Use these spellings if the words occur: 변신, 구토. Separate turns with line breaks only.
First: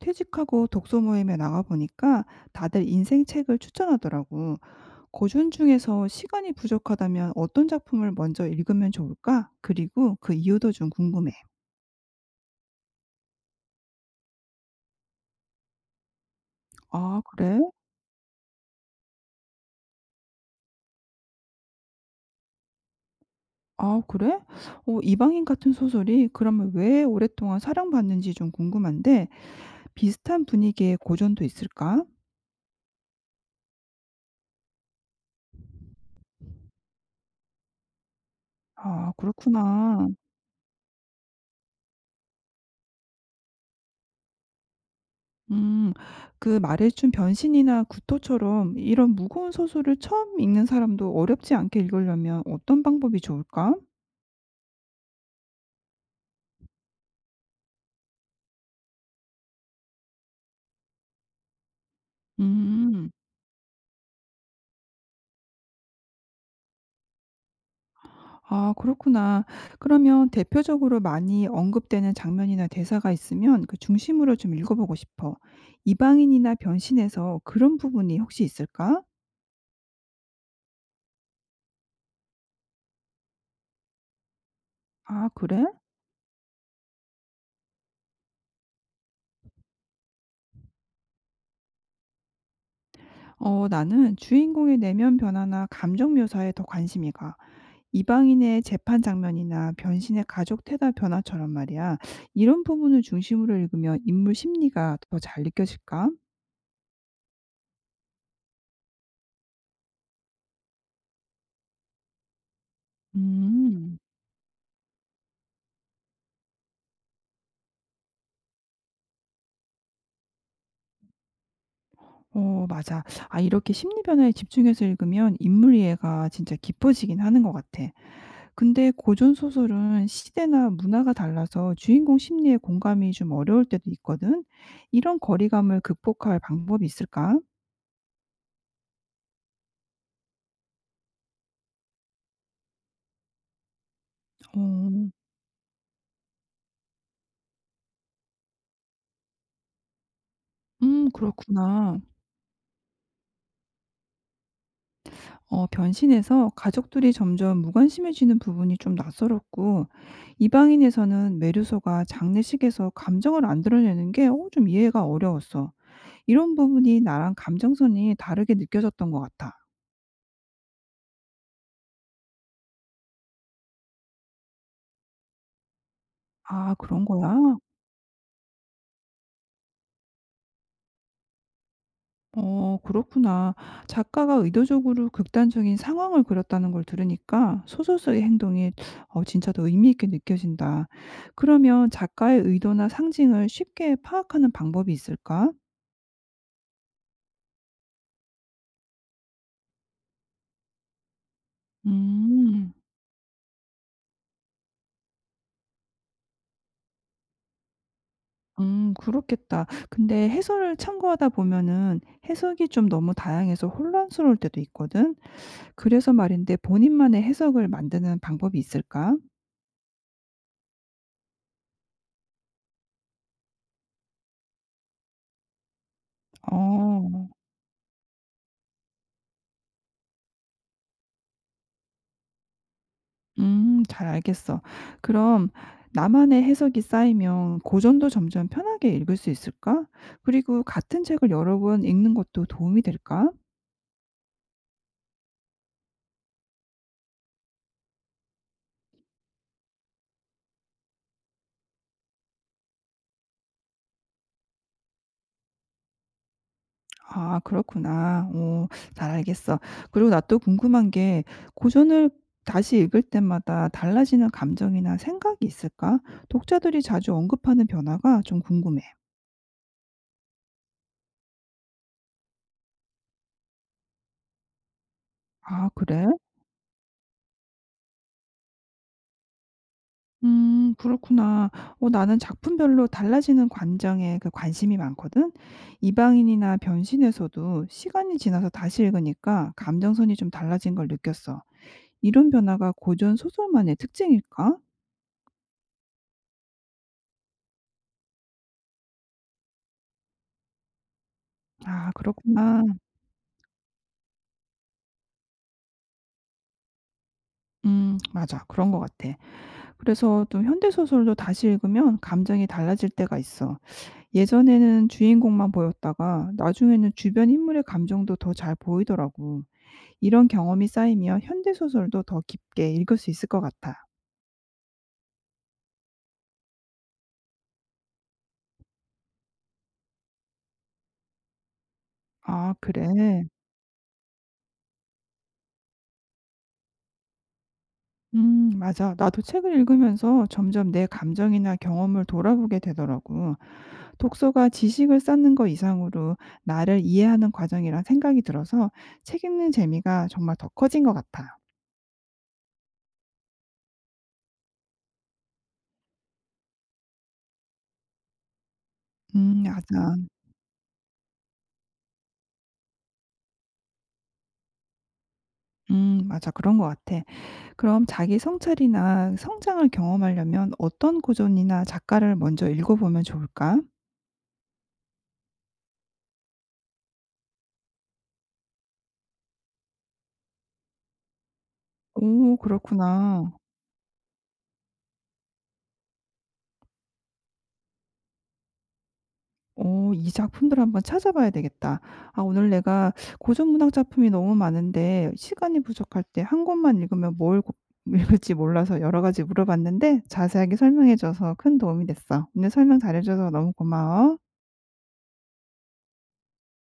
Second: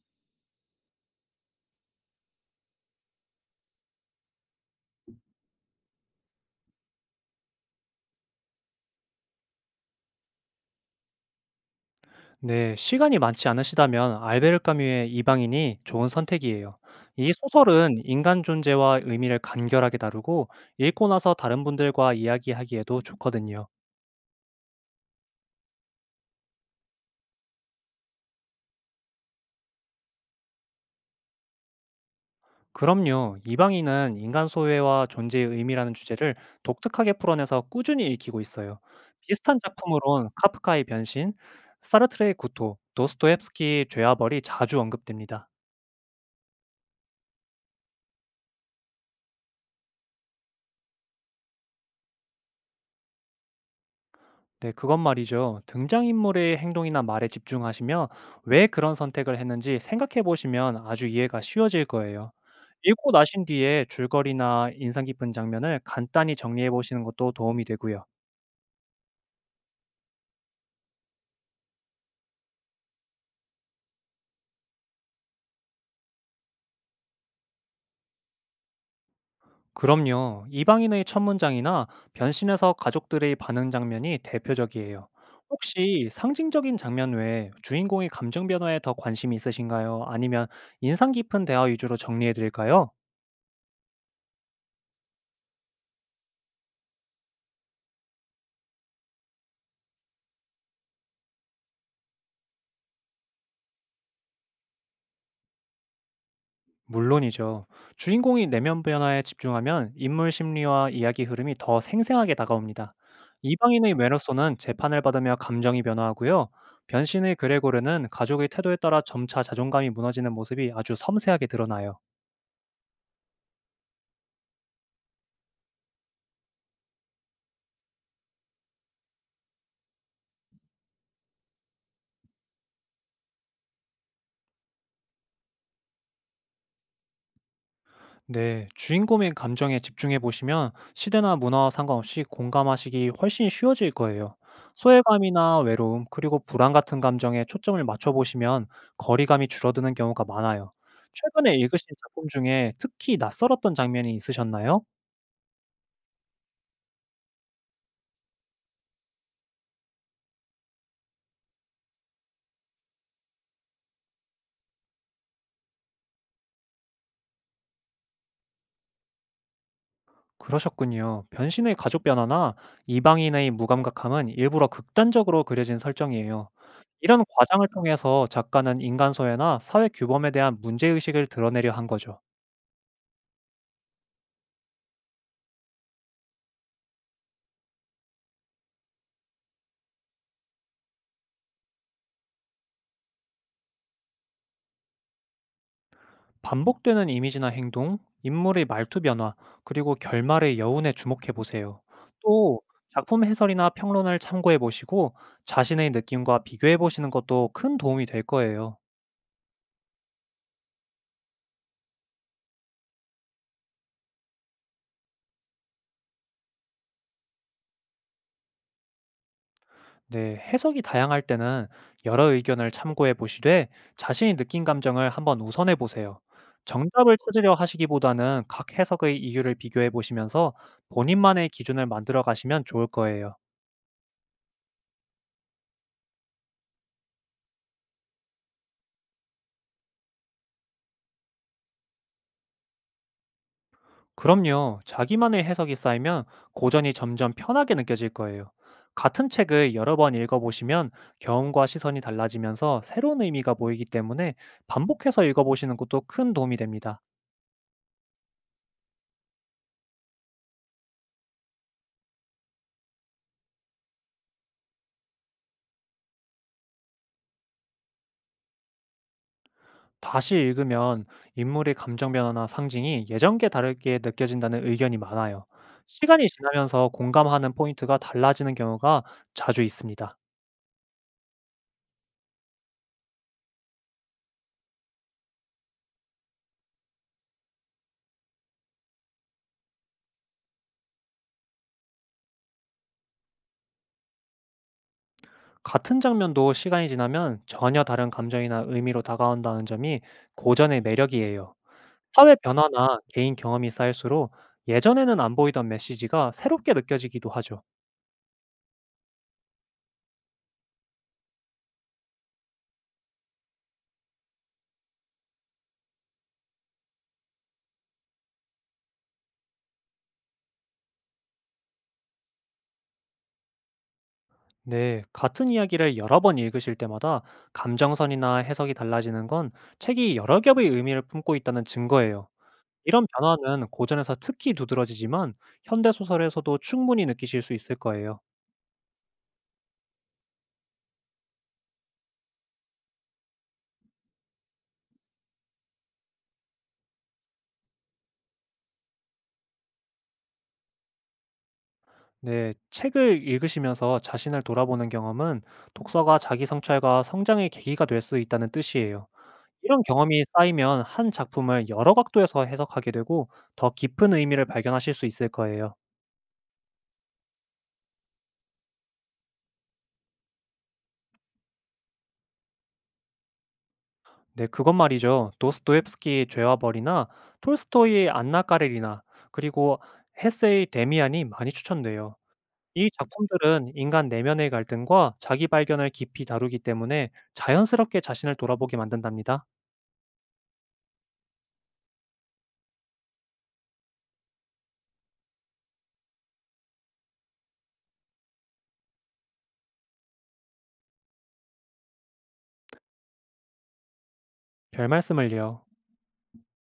퇴직하고 독서 모임에 나가보니까 다들 인생책을 추천하더라고. 고전 중에서 시간이 부족하다면 어떤 작품을 먼저 읽으면 좋을까? 그리고 그 이유도 좀 궁금해.
네, 시간이 많지 않으시다면 알베르 까뮈의 이방인이 좋은 선택이에요.
아,
이
그래?
소설은 인간 존재와 의미를 간결하게 다루고 읽고 나서 다른 분들과 이야기하기에도 좋거든요.
아, 그래? 어, 이방인 같은 소설이 그러면 왜 오랫동안 사랑받는지 좀 궁금한데 비슷한 분위기의 고전도 있을까?
그럼요, 이방인은 인간 소외와 존재의 의미라는 주제를 독특하게 풀어내서 꾸준히 읽히고 있어요.
아,
비슷한
그렇구나.
작품으론 카프카의 변신, 사르트르의 구토, 도스토옙스키의 죄와 벌이 자주 언급됩니다.
음. 그 말해준 변신이나 구토처럼 이런 무거운 소설을 처음 읽는 사람도 어렵지 않게 읽으려면 어떤 방법이 좋을까?
네, 그건 말이죠. 등장인물의 행동이나 말에 집중하시며 왜 그런 선택을 했는지 생각해 보시면 아주 이해가 쉬워질 거예요.
음.
읽고 나신 뒤에 줄거리나 인상 깊은 장면을 간단히 정리해 보시는 것도 도움이 되고요.
아, 그렇구나. 그러면 대표적으로 많이 언급되는 장면이나 대사가 있으면 그 중심으로 좀 읽어보고 싶어. 이방인이나 변신에서 그런 부분이 혹시 있을까?
그럼요. 이방인의 첫 문장이나 변신해서 가족들의 반응 장면이 대표적이에요.
아, 그래?
혹시 상징적인 장면 외에 주인공의 감정 변화에 더 관심이 있으신가요? 아니면 인상 깊은 대화 위주로 정리해 드릴까요?
어, 나는 주인공의 내면 변화나 감정 묘사에 더 관심이 가. 이방인의 재판 장면이나 변신의 가족 태다 변화처럼 말이야. 이런 부분을 중심으로 읽으면 인물 심리가 더 잘 느껴질까?
물론이죠. 주인공이 내면 변화에 집중하면 인물 심리와 이야기 흐름이 더 생생하게 다가옵니다. 이방인의
음,
메로소는 재판을 받으며 감정이 변화하고요. 변신의 그레고르는 가족의 태도에 따라 점차 자존감이 무너지는 모습이 아주 섬세하게 드러나요.
어, 맞아. 아, 이렇게 심리 변화에 집중해서 읽으면 인물 이해가 진짜 깊어지긴 하는 것 같아. 근데 고전 소설은 시대나 문화가 달라서 주인공 심리에 공감이 좀 어려울 때도 있거든. 이런 거리감을 극복할 방법이 있을까?
네, 주인공의 감정에 집중해 보시면 시대나 문화와 상관없이 공감하시기 훨씬 쉬워질 거예요.
어.
소외감이나 외로움, 그리고 불안 같은 감정에 초점을 맞춰 보시면 거리감이 줄어드는 경우가 많아요. 최근에 읽으신
그렇구나.
작품 중에 특히 낯설었던 장면이 있으셨나요?
어, 변신해서 가족들이 점점 무관심해지는 부분이 좀 낯설었고, 이방인에서는 매료소가 장례식에서 감정을 안 드러내는 게 어, 좀 이해가 어려웠어. 이런 부분이 나랑 감정선이 다르게 느껴졌던 것 같아.
그러셨군요. 변신의 가족 변화나 이방인의 무감각함은 일부러 극단적으로 그려진 설정이에요.
아, 그런
이런
거야?
과장을 통해서 작가는 인간 소외나 사회 규범에 대한 문제의식을 드러내려 한 거죠.
어, 그렇구나. 작가가 의도적으로 극단적인 상황을 그렸다는 걸 들으니까 소설 속의 행동이 어, 진짜 더 의미 있게 느껴진다. 그러면 작가의 의도나 상징을 쉽게 파악하는 방법이 있을까?
반복되는 이미지나 행동, 인물의 말투 변화, 그리고 결말의 여운에 주목해 보세요. 또
음.
작품 해설이나 평론을 참고해 보시고 자신의 느낌과 비교해 보시는 것도 큰 도움이 될 거예요.
그렇겠다. 근데 해설을 참고하다 보면은 해석이 좀 너무 다양해서 혼란스러울 때도 있거든. 그래서 말인데 본인만의 해석을 만드는 방법이 있을까?
네, 해석이 다양할 때는 여러 의견을 참고해 보시되 자신이 느낀 감정을 한번 우선해 보세요. 정답을
어.
찾으려 하시기보다는 각 해석의 이유를 비교해 보시면서 본인만의 기준을 만들어 가시면 좋을 거예요.
잘 알겠어. 그럼 나만의 해석이 쌓이면 고전도 점점 편하게 읽을 수 있을까? 그리고 같은 책을 여러 번 읽는 것도 도움이 될까?
그럼요. 자기만의 해석이 쌓이면 고전이 점점 편하게 느껴질 거예요. 같은 책을 여러 번 읽어보시면 경험과 시선이 달라지면서 새로운 의미가 보이기 때문에 반복해서 읽어보시는 것도 큰 도움이 됩니다.
아, 그렇구나. 오, 잘 알겠어. 그리고 나 또 궁금한 게 고전을 다시 읽을 때마다 달라지는 감정이나 생각이 있을까? 독자들이 자주 언급하는 변화가 좀 궁금해.
다시 읽으면 인물의 감정 변화나 상징이 예전과 다르게 느껴진다는 의견이 많아요.
아, 그래?
시간이 지나면서 공감하는 포인트가 달라지는 경우가 자주 있습니다.
음, 그렇구나. 어, 나는 작품별로 달라지는 관정에 그 관심이 많거든. 이방인이나 변신에서도 시간이 지나서 다시 읽으니까 감정선이 좀 달라진 걸 느꼈어. 이런 변화가 고전 소설만의 특징일까?
같은 장면도 시간이 지나면 전혀 다른 감정이나 의미로 다가온다는 점이 고전의 매력이에요.
아,
사회
그렇구나.
변화나 개인 경험이 쌓일수록 예전에는 안 보이던 메시지가 새롭게 느껴지기도 하죠.
음, 맞아. 그런 것 같아. 그래서 또 현대 소설도 다시 읽으면 감정이 달라질 때가 있어. 예전에는 주인공만 보였다가 나중에는 주변 인물의 감정도 더 잘 보이더라고. 이런 경험이 쌓이면 현대 소설도 더 깊게 읽을 수 있을 것 같아.
네, 같은 이야기를 여러 번 읽으실 때마다 감정선이나 해석이 달라지는 건 책이 여러 겹의 의미를 품고 있다는 증거예요.
아, 그래?
이런 변화는 고전에서 특히 두드러지지만 현대소설에서도 충분히 느끼실 수 있을 거예요.
맞아. 나도 책을 읽으면서 점점 내 감정이나 경험을 돌아보게 되더라고. 독서가 지식을 쌓는 것 이상으로 나를 이해하는 과정이란 생각이 들어서 책 읽는 재미가 정말 더 커진 것 같아.
네, 책을 읽으시면서 자신을 돌아보는 경험은 독서가 자기 성찰과 성장의 계기가 될 수 있다는 뜻이에요. 이런
맞아.
경험이 쌓이면 한 작품을 여러 각도에서 해석하게 되고 더 깊은 의미를 발견하실 수 있을 거예요.
맞아. 그런 것 같아. 그럼 자기 성찰이나 성장을 경험하려면 어떤 고전이나 작가를 먼저 읽어보면 좋을까?
네, 그건 말이죠. 도스토옙스키의 죄와 벌이나 톨스토이의 안나 까레리나 그리고 헤세의 데미안이 많이 추천돼요.
오,
이
그렇구나.
작품들은 인간 내면의 갈등과 자기 발견을 깊이 다루기 때문에 자연스럽게 자신을 돌아보게 만든답니다.
어, 이 작품들 한번 찾아봐야 되겠다. 아, 오늘 내가 고전 문학 작품이 너무 많은데 시간이 부족할 때 한 권만 읽으면 뭘 고 읽을지 몰라서 여러 가지 물어봤는데 자세하게 설명해 줘서 큰 도움이 됐어. 오늘 설명 잘해 줘서 너무 고마워.
별 말씀을요.